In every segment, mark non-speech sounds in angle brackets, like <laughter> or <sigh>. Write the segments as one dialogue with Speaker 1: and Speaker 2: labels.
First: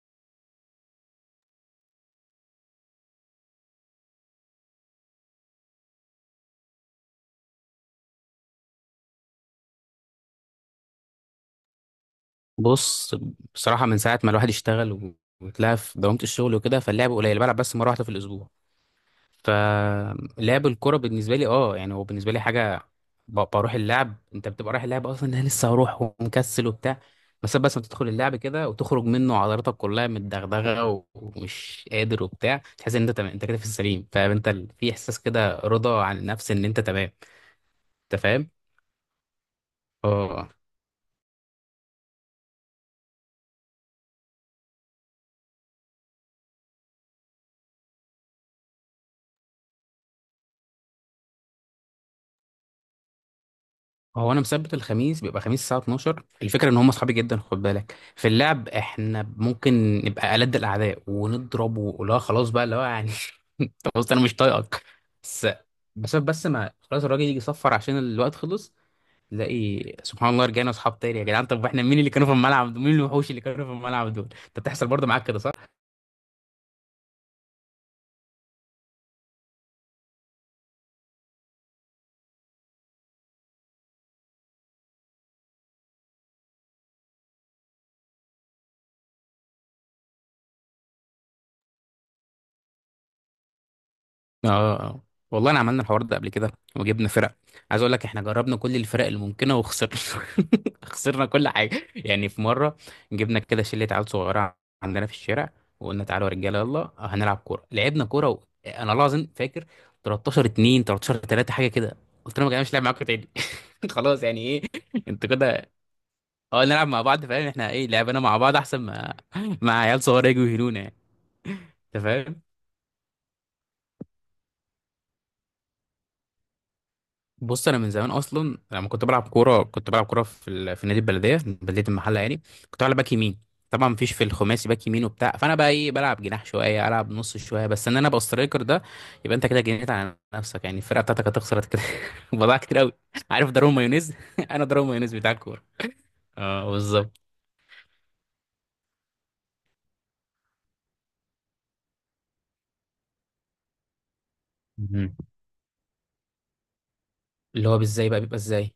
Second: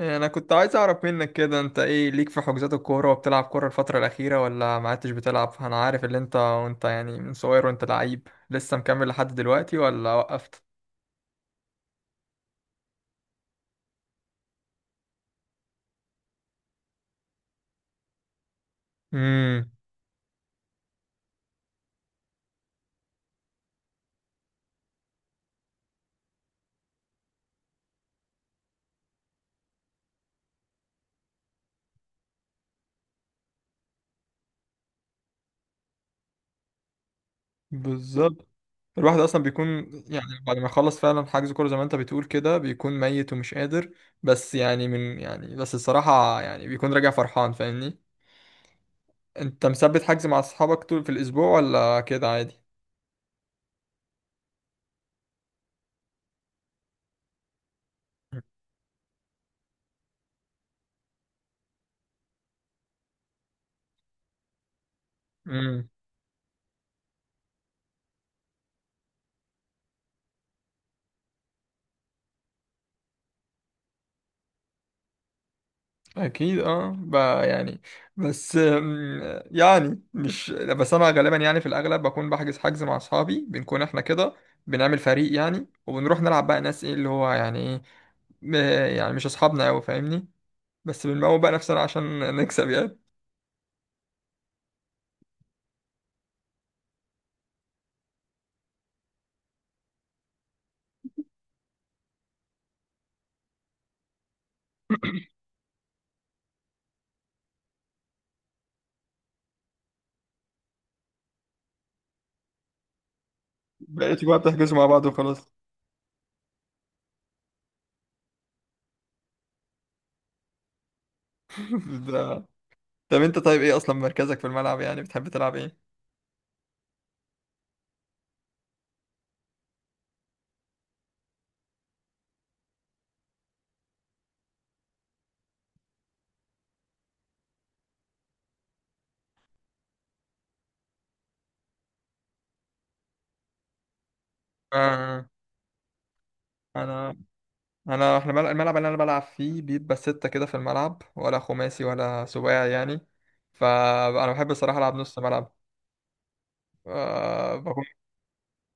Speaker 1: انا كنت عايز اعرف منك كده، انت ايه ليك في حجوزات الكوره؟ وبتلعب كوره الفتره الاخيره ولا ما عدتش بتلعب؟ انا عارف ان انت وانت يعني من صغير وانت لعيب، لسه مكمل لحد دلوقتي ولا وقفت؟
Speaker 2: بص، بصراحة من ساعة ما الواحد اشتغل وتلاقى في دوامة الشغل وكده، فاللعب قليل، بلعب بس مرة واحدة في الأسبوع.
Speaker 1: امم
Speaker 2: فلعب الكرة بالنسبة لي يعني هو بالنسبة لي حاجة، بروح اللعب. انت بتبقى رايح اللعب اصلا، انا لسه هروح ومكسل وبتاع، بس ما تدخل اللعب كده وتخرج منه عضلاتك كلها متدغدغة ومش قادر وبتاع، تحس ان انت تمام، انت كده في السليم، فانت في احساس كده رضا عن النفس ان انت تمام، انت
Speaker 1: بالظبط.
Speaker 2: فاهم؟
Speaker 1: الواحد اصلا بيكون يعني
Speaker 2: اه
Speaker 1: بعد ما يخلص فعلا حجز كوره زي ما انت بتقول كده بيكون ميت ومش قادر، بس يعني من يعني بس الصراحه يعني بيكون راجع فرحان، فاهمني؟ انت مثبت حجز مع اصحابك طول في الاسبوع ولا كده؟
Speaker 2: هو انا مثبت الخميس، بيبقى خميس الساعه 12. الفكره ان هم اصحابي جدا، خد بالك، في
Speaker 1: عادي.
Speaker 2: اللعب احنا ممكن نبقى ألد الاعداء ونضرب، ولا خلاص بقى اللي هو يعني. <laughs> خلاص انا مش طايقك. بس بس ما خلاص الراجل يجي يصفر عشان الوقت خلص، تلاقي سبحان الله رجعنا اصحاب تاني. يا جدعان، طب احنا مين اللي كانوا في الملعب دول؟ مين الوحوش اللي كانوا في الملعب دول؟ انت بتحصل برضه معاك كده صح؟
Speaker 1: اكيد اه بقى يعني. بس يعني مش بس انا، غالبا يعني في الاغلب بكون بحجز مع اصحابي، بنكون احنا كده بنعمل فريق يعني، وبنروح نلعب بقى ناس ايه اللي هو يعني ايه، م- يعني مش اصحابنا قوي، فاهمني؟ بس بنموت بقى نفسنا عشان <laughs> نكسب يعني.
Speaker 2: اه اه آه. والله انا عملنا الحوار ده قبل كده، وجبنا فرق. عايز اقول لك، احنا جربنا كل الفرق الممكنه وخسرنا. <laughs> خسرنا كل حاجه. يعني في مره جبنا كده شله عيال صغيره عندنا في الشارع، وقلنا تعالوا يا رجاله يلا هنلعب كوره، لعبنا كوره و انا والله العظيم فاكر 13 2 13 3 حاجه كده. قلت لهم يا جماعه مش لاعب معاكم تاني. <laughs> خلاص،
Speaker 1: بقيتوا بقى
Speaker 2: يعني ايه؟
Speaker 1: بتحجزوا مع بعض
Speaker 2: انتوا
Speaker 1: وخلاص.
Speaker 2: كده، اه نلعب مع بعض. فاهم احنا ايه؟ لعبنا مع بعض احسن ما مع عيال صغيره يجوا يهنونا يعني، انت
Speaker 1: <laughs>
Speaker 2: فاهم؟
Speaker 1: ده طب انت طيب ايه اصلا مركزك في الملعب يعني؟ بتحب تلعب ايه؟
Speaker 2: بص انا من زمان اصلا لما كنت بلعب كوره، كنت بلعب كوره في نادي البلديه، بلديه المحله يعني. كنت بلعب باك يمين، طبعا مفيش في الخماسي باك يمين وبتاع، فانا بقى ايه، بلعب جناح شويه، العب نص شويه، بس ان انا ابقى سترايكر ده، يبقى انت كده جنيت على نفسك يعني، الفرقه بتاعتك هتخسر كده. <laughs> بضاعة كتير قوي، عارف؟ ضرب مايونيز. <laughs> انا ضرب مايونيز
Speaker 1: آه،
Speaker 2: بتاع الكوره. اه
Speaker 1: انا
Speaker 2: بالظبط.
Speaker 1: انا احنا الملعب اللي انا بلعب فيه بيبقى ستة كده في الملعب، ولا خماسي ولا سباعي يعني. فانا بحب الصراحة العب
Speaker 2: مهم.
Speaker 1: نص ملعب. أه
Speaker 2: اللي هو
Speaker 1: بكون
Speaker 2: بالزاي بقى بيبقى ازاي؟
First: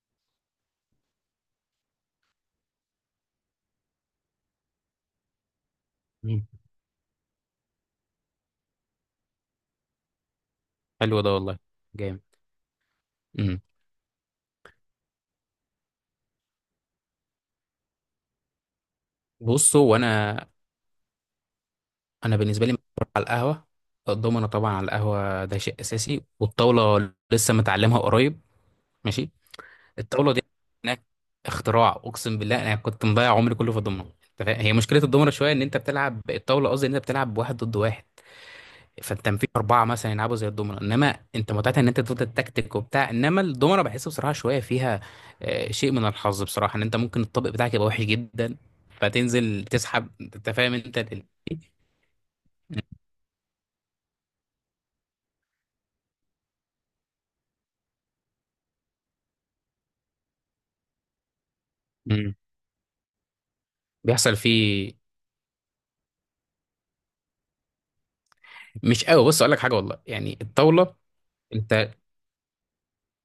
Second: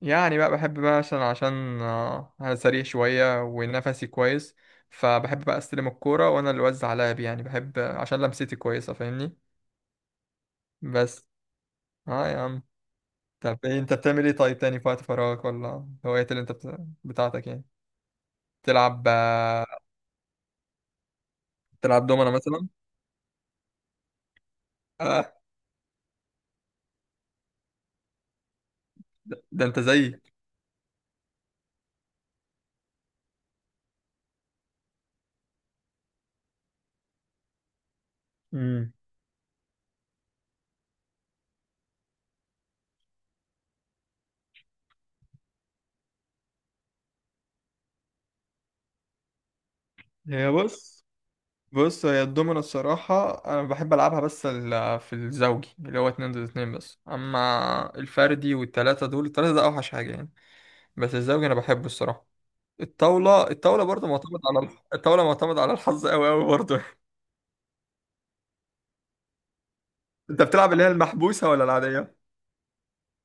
Speaker 1: يعني بقى بحب بقى عشان انا سريع شوية ونفسي كويس، فبحب بقى استلم الكورة
Speaker 2: مم.
Speaker 1: وانا اللي اوزع لعب يعني، بحب عشان لمستي كويسة، فاهمني؟
Speaker 2: حلو
Speaker 1: بس
Speaker 2: ده والله، جامد.
Speaker 1: اه يا عم. طب
Speaker 2: مم.
Speaker 1: إيه انت بتعمل ايه طيب تاني في وقت فراغك ولا هوايات اللي انت بتاعتك يعني؟ تلعب
Speaker 2: بصوا، وانا
Speaker 1: تلعب دومنا
Speaker 2: انا بالنسبه
Speaker 1: مثلا؟
Speaker 2: لي مشروب على القهوه، الضمنه طبعا على
Speaker 1: آه،
Speaker 2: القهوه ده شيء اساسي، والطاوله لسه متعلمها قريب، ماشي.
Speaker 1: ده انت زيي.
Speaker 2: الطاوله دي هناك اختراع، اقسم بالله انا كنت مضيع عمري كله في الضمنه. أنت فاهم؟ هي مشكله الضمنه شويه ان انت بتلعب الطاوله، قصدي ان انت بتلعب واحد ضد واحد، فانت في اربعه مثلا يلعبوا زي الضمنه، انما انت متعتها ان انت تفضل تكتيك وبتاع، انما الضمنه بحس بصراحه شويه فيها شيء من الحظ بصراحه، ان انت ممكن الطابق بتاعك يبقى وحش جدا فتنزل تسحب، انت
Speaker 1: هي
Speaker 2: فاهم انت
Speaker 1: بص بص، هي الدومينو الصراحة أنا بحب ألعبها، بس في الزوجي اللي هو اتنين ضد اتنين، بس أما الفردي والتلاتة دول، التلاتة ده أوحش حاجة يعني. بس الزوجي أنا بحبه الصراحة.
Speaker 2: مم.
Speaker 1: الطاولة برضه
Speaker 2: بيحصل
Speaker 1: معتمد على
Speaker 2: فيه،
Speaker 1: الطاولة معتمد على الحظ أوي أوي برضه.
Speaker 2: مش قوي. بص اقول لك حاجه والله،
Speaker 1: <laughs>
Speaker 2: يعني
Speaker 1: أنت بتلعب اللي هي
Speaker 2: الطاوله
Speaker 1: المحبوسة ولا
Speaker 2: انت،
Speaker 1: العادية؟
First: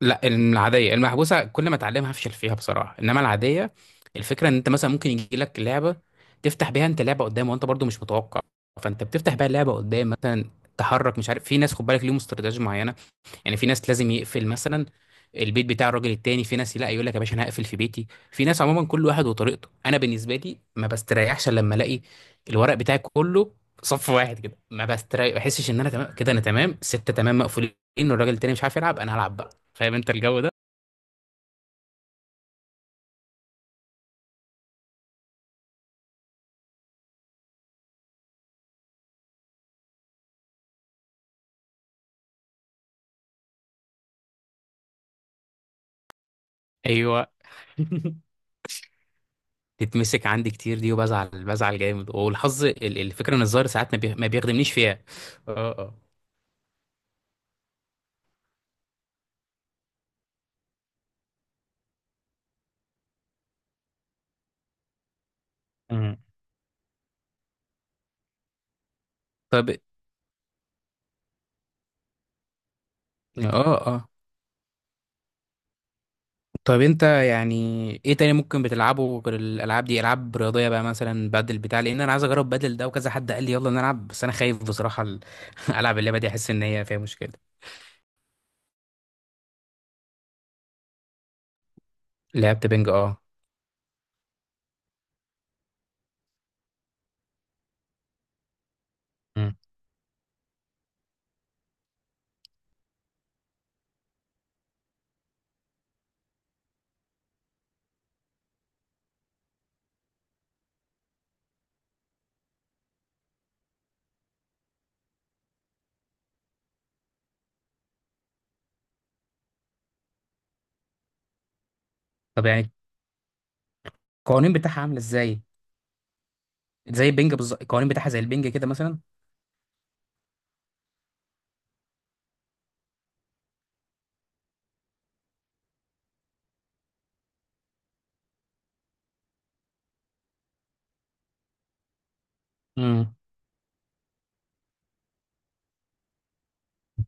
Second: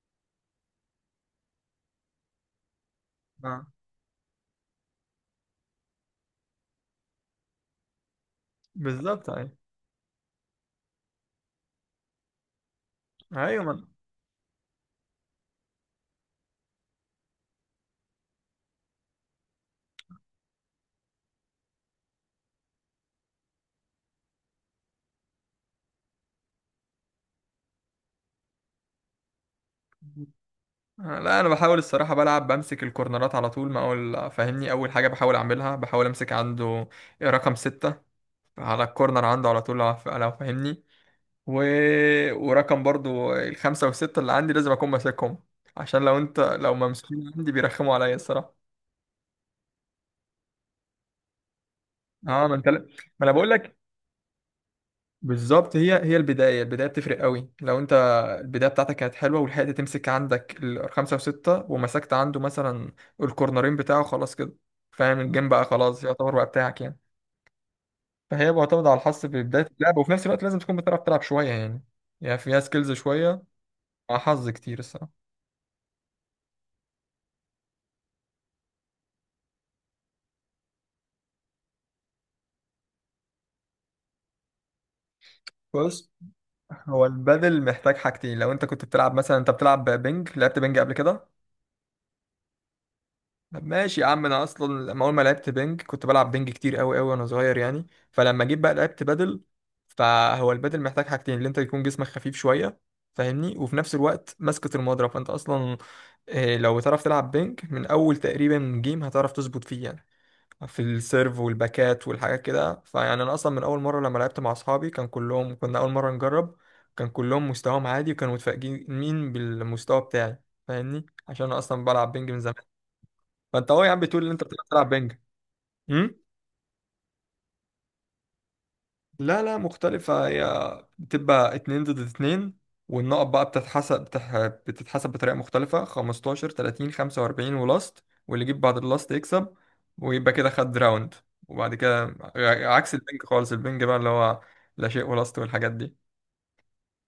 Speaker 2: لا العاديه. المحبوسه كل ما اتعلمها هفشل فيها بصراحه، انما
Speaker 1: آه.
Speaker 2: العاديه، الفكره ان انت مثلا ممكن يجي لك لعبه تفتح بيها انت لعبه قدام وانت برضو مش متوقع، فانت
Speaker 1: بالظبط
Speaker 2: بتفتح بيها
Speaker 1: أيوة.
Speaker 2: اللعبه قدام مثلا. تحرك، مش عارف، في ناس خد بالك ليهم استراتيجيه معينه، يعني
Speaker 1: أيوة
Speaker 2: في
Speaker 1: من.
Speaker 2: ناس لازم يقفل مثلا البيت بتاع الراجل التاني، في ناس لا، يقول لك يا باشا انا هقفل في بيتي، في ناس عموما كل واحد وطريقته. انا بالنسبه لي ما بستريحش إلا لما الاقي الورق بتاعي كله صف واحد كده، ما بستريح، ما بحسش ان انا تمام كده، انا تمام سته تمام مقفولين والراجل التاني مش عارف يلعب، انا هلعب بقى، فاهم انت الجو ده؟
Speaker 1: لا، أنا بحاول الصراحة بلعب بمسك الكورنرات على طول، ما أقول فاهمني، أول حاجة بحاول أعملها بحاول أمسك عنده رقم ستة على الكورنر عنده على طول، لو فاهمني. و... ورقم برضو الخمسة والستة اللي عندي لازم أكون ماسكهم، عشان لو أنت لو ممسوكين
Speaker 2: ايوه.
Speaker 1: عندي بيرخموا عليا
Speaker 2: <laughs>
Speaker 1: الصراحة.
Speaker 2: تتمسك عندي كتير دي وبزعل، بزعل جامد.
Speaker 1: أه، ما
Speaker 2: والحظ
Speaker 1: أنت لا- ما أنا
Speaker 2: الفكره ان
Speaker 1: بقول
Speaker 2: الظاهر
Speaker 1: لك
Speaker 2: ساعات ما بيخدمنيش فيها. اه
Speaker 1: بالظبط. هي
Speaker 2: اه.
Speaker 1: هي البداية، البداية بتفرق قوي. لو أنت البداية بتاعتك كانت حلوة ولحقت تمسك عندك الخمسة وستة ومسكت عنده مثلا الكورنرين بتاعه خلاص كده، فاهم؟ الجيم بقى خلاص
Speaker 2: مم.
Speaker 1: يعتبر بقى بتاعك يعني. فهي معتمدة على الحظ في بداية
Speaker 2: طب
Speaker 1: اللعبة وفي نفس الوقت لازم تكون بتعرف تلعب شوية يعني، يعني فيها سكيلز شوية
Speaker 2: اه اه.
Speaker 1: مع حظ كتير الصراحة.
Speaker 2: طب انت يعني ايه تاني ممكن بتلعبه غير الالعاب دي؟ العاب رياضيه بقى، مثلا بدل بتاع لان انا عايز اجرب بدل ده، وكذا حد قال لي يلا نلعب، بس انا خايف بصراحه <laughs> العب
Speaker 1: بس
Speaker 2: اللعبه دي، احس ان هي فيها
Speaker 1: هو
Speaker 2: مشكله.
Speaker 1: البادل محتاج حاجتين. لو انت كنت بتلعب مثلا، انت بتلعب بينج؟ لعبت بينج قبل كده؟
Speaker 2: لعبت بينج، اه.
Speaker 1: طب ماشي يا عم، انا اصلا لما اول ما لعبت بينج كنت بلعب بينج كتير قوي قوي وانا صغير يعني، فلما جيت بقى لعبت بادل.
Speaker 2: مم.
Speaker 1: فهو البادل محتاج حاجتين، اللي انت يكون جسمك خفيف شويه فاهمني، وفي نفس الوقت مسكة المضرب. فانت اصلا اه، لو بتعرف تلعب بينج من اول تقريبا جيم هتعرف تظبط فيه يعني، في السيرف والباكات والحاجات كده. فيعني انا اصلا من اول مره لما لعبت مع اصحابي كان كلهم كنا اول مره نجرب، كان كلهم مستواهم عادي وكانوا متفاجئين مين بالمستوى بتاعي، فاهمني؟ عشان انا اصلا بلعب بينج من
Speaker 2: طب
Speaker 1: زمان.
Speaker 2: يعني
Speaker 1: فانت اهو يا عم بتقول ان انت
Speaker 2: القوانين بتاعها
Speaker 1: بتلعب
Speaker 2: عامله
Speaker 1: بينج.
Speaker 2: ازاي؟
Speaker 1: إمم؟
Speaker 2: زي البينج بالظبط، القوانين بتاعها زي البينج كده مثلا؟
Speaker 1: لا لا، مختلفة هي، بتبقى اتنين ضد اتنين، والنقط بقى بتتحسب بتح... بتتحسب بطريقة مختلفة، 15 30 45 ولاست، واللي يجيب بعد اللاست يكسب ويبقى كده خد راوند. وبعد كده عكس
Speaker 2: امم
Speaker 1: البنج خالص. البنج بقى اللي هو لا شيء ولاست والحاجات دي.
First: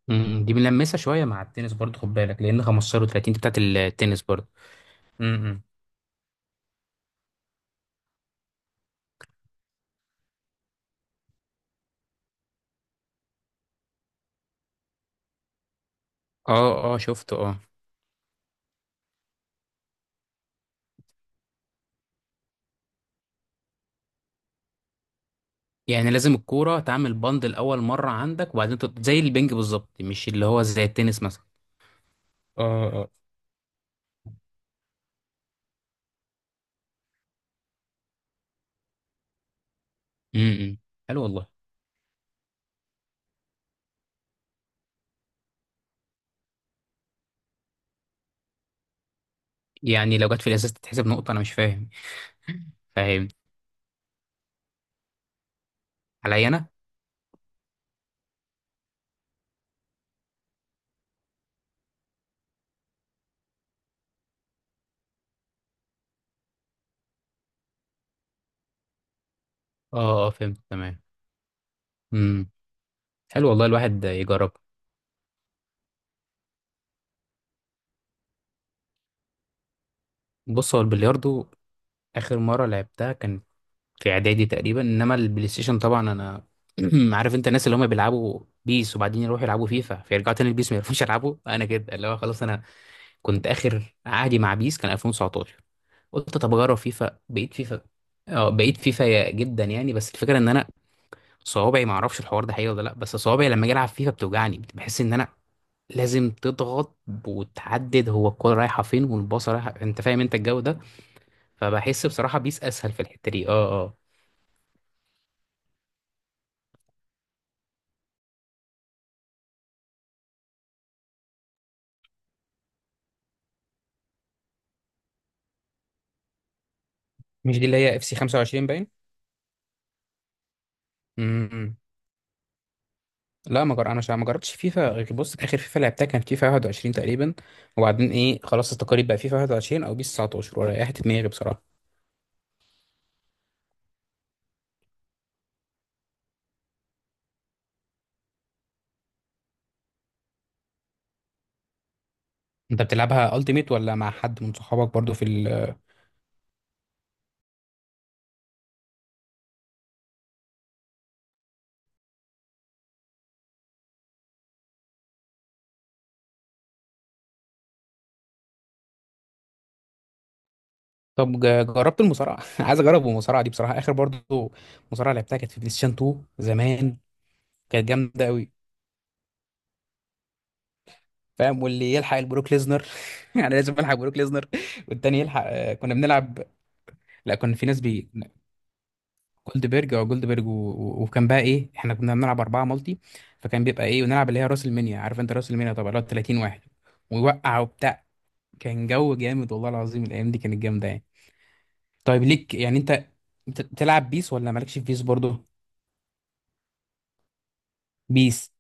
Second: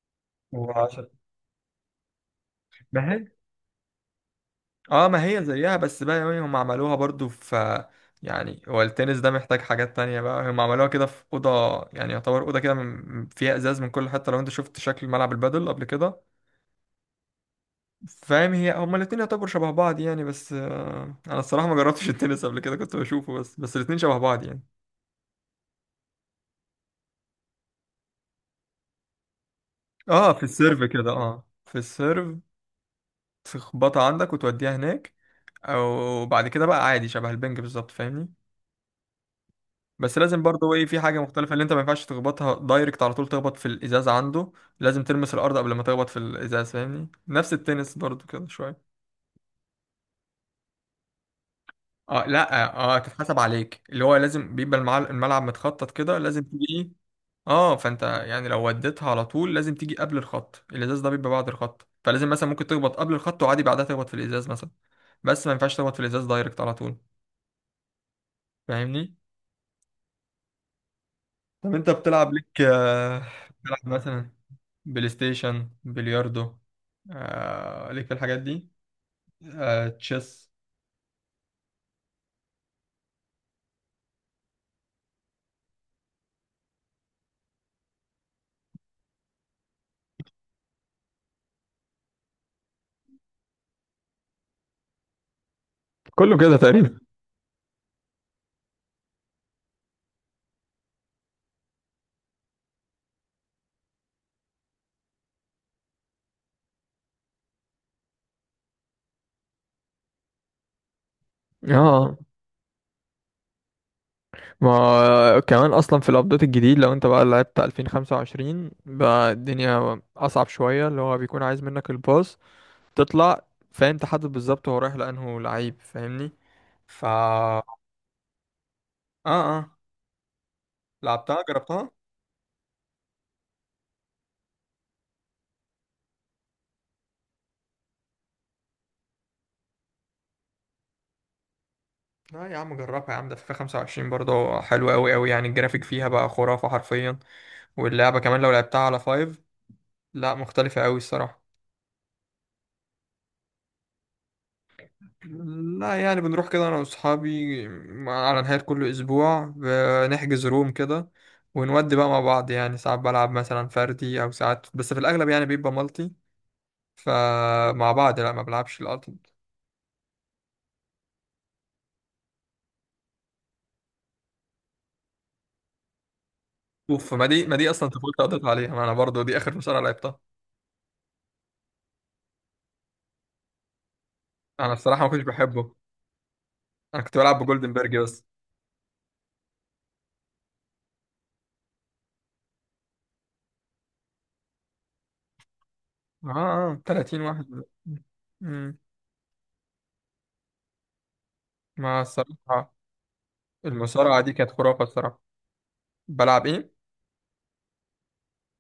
Speaker 2: دي بنلمسها
Speaker 1: وعشان
Speaker 2: شويه مع التنس برضه، خد بالك، لان 15
Speaker 1: ما
Speaker 2: و30
Speaker 1: هي،
Speaker 2: دي بتاعت التنس برضه.
Speaker 1: اه ما هي
Speaker 2: امم
Speaker 1: زيها بس بقى يعني، هم عملوها برضو في، يعني هو التنس ده محتاج حاجات تانية بقى، هم عملوها كده في أوضة يعني، يعتبر أوضة كده فيها إزاز من كل حتة. لو أنت شفت شكل ملعب البادل قبل كده
Speaker 2: اه اه شفته اه.
Speaker 1: فاهم، هي هما الاتنين يعتبروا شبه بعض يعني. بس آه، انا الصراحه ما جربتش التنس قبل كده، كنت بشوفه بس، بس الاتنين شبه بعض يعني.
Speaker 2: يعني لازم الكوره تعمل بند الاول مره عندك وبعدين زي البينج بالظبط، مش
Speaker 1: اه في
Speaker 2: اللي هو
Speaker 1: السيرف
Speaker 2: زي
Speaker 1: كده،
Speaker 2: التنس مثلا.
Speaker 1: اه في السيرف
Speaker 2: اه اه.
Speaker 1: تخبطها عندك وتوديها هناك. او بعد كده بقى عادي شبه البنج بالظبط فاهمني. بس لازم برضه
Speaker 2: امم
Speaker 1: ايه في حاجه
Speaker 2: حلو والله.
Speaker 1: مختلفه، اللي انت ما ينفعش تخبطها دايركت على طول تخبط في الازاز عنده، لازم تلمس الارض قبل ما تخبط في الازاز، فاهمني؟ نفس التنس برضه كده شويه.
Speaker 2: يعني لو جت في الازاز تتحسب نقطة؟ انا مش فاهم.
Speaker 1: اه
Speaker 2: <laughs>
Speaker 1: لا، اه
Speaker 2: فاهم،
Speaker 1: تتحسب عليك. اللي هو لازم بيبقى الملعب متخطط كده، لازم
Speaker 2: عليا
Speaker 1: تيجي
Speaker 2: انا.
Speaker 1: اه. فانت يعني لو وديتها على طول لازم تيجي قبل الخط، الازاز ده بيبقى بعد الخط، فلازم مثلا ممكن تخبط قبل الخط وعادي بعدها تخبط في الازاز مثلا، بس ما ينفعش تخبط في الازاز دايركت على طول، فاهمني؟
Speaker 2: اه اه فهمت تمام.
Speaker 1: طب انت بتلعب
Speaker 2: امم
Speaker 1: ليك
Speaker 2: حلو والله،
Speaker 1: بتلعب
Speaker 2: الواحد
Speaker 1: مثلا
Speaker 2: يجرب.
Speaker 1: بلاي ستيشن، بلياردو، آه ليك في الحاجات دي؟ آه تشيس؟
Speaker 2: بص هو البلياردو اخر مرة لعبتها كانت في اعدادي تقريبا، انما البلاي ستيشن طبعا انا <clears throat> عارف انت الناس اللي هم بيلعبوا بيس وبعدين يروحوا يلعبوا فيفا فيرجعوا تاني البيس ما يعرفوش يلعبوا، انا كده اللي هو خلاص، انا كنت اخر عهدي مع بيس كان 2019.
Speaker 1: كله
Speaker 2: قلت طب
Speaker 1: كده
Speaker 2: اجرب
Speaker 1: تقريبا.
Speaker 2: فيفا، بقيت فيفا. اه بقيت فيفا جدا يعني، بس الفكره ان انا صوابعي، ما اعرفش الحوار ده حقيقي ولا لا، بس صوابعي لما اجي العب فيفا بتوجعني، بحس ان انا لازم تضغط وتحدد هو الكوره رايحه فين والباصه رايحه، انت فاهم انت الجو ده؟ فبحس
Speaker 1: اه
Speaker 2: بصراحه بيس اسهل في الحته دي. اه اه.
Speaker 1: ما كمان اصلا في الابديت الجديد لو انت بقى لعبت 2025 بقى الدنيا اصعب شويه، اللي هو بيكون عايز منك الباص تطلع فانت حدد بالظبط هو رايح لانه لعيب فاهمني. فا
Speaker 2: مش
Speaker 1: اه.
Speaker 2: دي اللي هي اف سي 25 باين؟
Speaker 1: اه لعبتها
Speaker 2: امم.
Speaker 1: جربتها.
Speaker 2: لا ما جر... انا ما جربتش فيفا غير، بص اخر فيفا لعبتها كان فيفا 21 تقريبا، وبعدين ايه خلاص، التقارير بقى فيفا 21 او بيس 19، وريحت دماغي بصراحه.
Speaker 1: لا يا عم جربها يا عم، ده فيفا 25 برضه حلوة أوي أوي يعني، الجرافيك فيها بقى خرافة حرفيا، واللعبة كمان لو لعبتها على فايف لا مختلفة أوي الصراحة.
Speaker 2: انت بتلعبها التيميت ولا مع حد من صحابك برضو في؟
Speaker 1: لا، يعني بنروح كده أنا وأصحابي على نهاية كل أسبوع، بنحجز روم كده ونودي بقى مع بعض يعني، ساعات بلعب مثلا فردي أو ساعات، بس في الأغلب يعني بيبقى مالتي. فمع بعض لا، ما بلعبش.
Speaker 2: طب جربت المصارعه؟ <laughs> عايز اجرب المصارعه دي بصراحه، اخر برضو مصارعه لعبتها كانت في بلاي ستيشن 2 زمان،
Speaker 1: اوف، ما دي
Speaker 2: كانت
Speaker 1: اصلا طفولتي
Speaker 2: جامده
Speaker 1: قضيت
Speaker 2: قوي،
Speaker 1: عليها، ما انا برضو دي اخر مصارعه لعبتها.
Speaker 2: فاهم؟ واللي يلحق البروك ليزنر. <laughs> يعني لازم الحق بروك ليزنر،
Speaker 1: انا الصراحه ما
Speaker 2: والتاني
Speaker 1: كنتش
Speaker 2: يلحق
Speaker 1: بحبه،
Speaker 2: كنا بنلعب.
Speaker 1: انا كنت
Speaker 2: لا
Speaker 1: بلعب
Speaker 2: كان في ناس
Speaker 1: بجولدنبرج
Speaker 2: بي
Speaker 1: بس.
Speaker 2: جولدبرج او جولدبرج و... و- وكان بقى ايه، احنا كنا بنلعب اربعه مالتي، فكان بيبقى ايه، ونلعب اللي هي راس المنيا، عارف انت راس المنيا طبعا، اللي هو
Speaker 1: اه
Speaker 2: 30 واحد
Speaker 1: اه 30 واحد.
Speaker 2: ويوقع وبتاع.
Speaker 1: امم.
Speaker 2: كان جو جامد والله العظيم، الايام دي كانت جامده يعني.
Speaker 1: ما
Speaker 2: طيب ليك
Speaker 1: الصراحه
Speaker 2: يعني انت بتلعب
Speaker 1: المصارعه دي
Speaker 2: بيس،
Speaker 1: كانت
Speaker 2: ولا مالكش في
Speaker 1: خرافه
Speaker 2: بيس
Speaker 1: الصراحه.
Speaker 2: برضو؟
Speaker 1: بلعب ايه؟
Speaker 2: بيس،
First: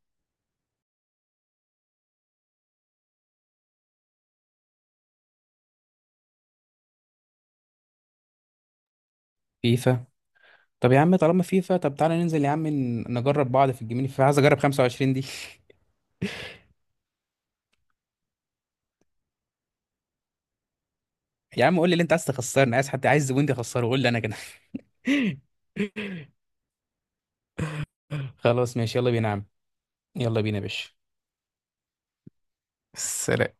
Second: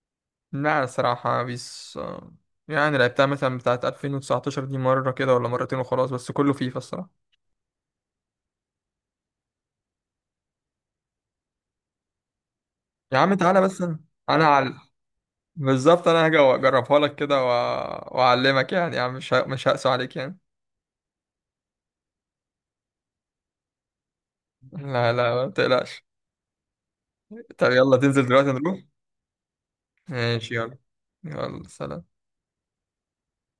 Speaker 1: لا الصراحه بيس يعني لعبتها مثلا بتاعه 2019 دي مره كده ولا مرتين وخلاص، بس كله فيفا الصراحه.
Speaker 2: فيفا. طب يا عم طالما فيفا، طب تعالى ننزل يا عم
Speaker 1: يا عم
Speaker 2: نجرب
Speaker 1: تعالى.
Speaker 2: بعض
Speaker 1: بس
Speaker 2: في
Speaker 1: انا
Speaker 2: الجيمين، فيفا عايز
Speaker 1: أنا
Speaker 2: اجرب
Speaker 1: على
Speaker 2: 25 دي. <laughs>
Speaker 1: بالظبط. انا هاجي اجربها لك كده واعلمك يعني يا عم، مش مش هقسو عليك يعني.
Speaker 2: يا عم قول لي اللي انت عايز، تخسرني؟ عايز حد، عايز زبون تخسره؟ قول لي انا كده. <laughs>
Speaker 1: لا لا ما تقلقش. طب يلا تنزل دلوقتي نروح.
Speaker 2: خلاص ماشي يلا بينا يا عم، يلا
Speaker 1: ماشي
Speaker 2: بينا يا
Speaker 1: يلا.
Speaker 2: باشا.
Speaker 1: يلا سلام.
Speaker 2: سلام.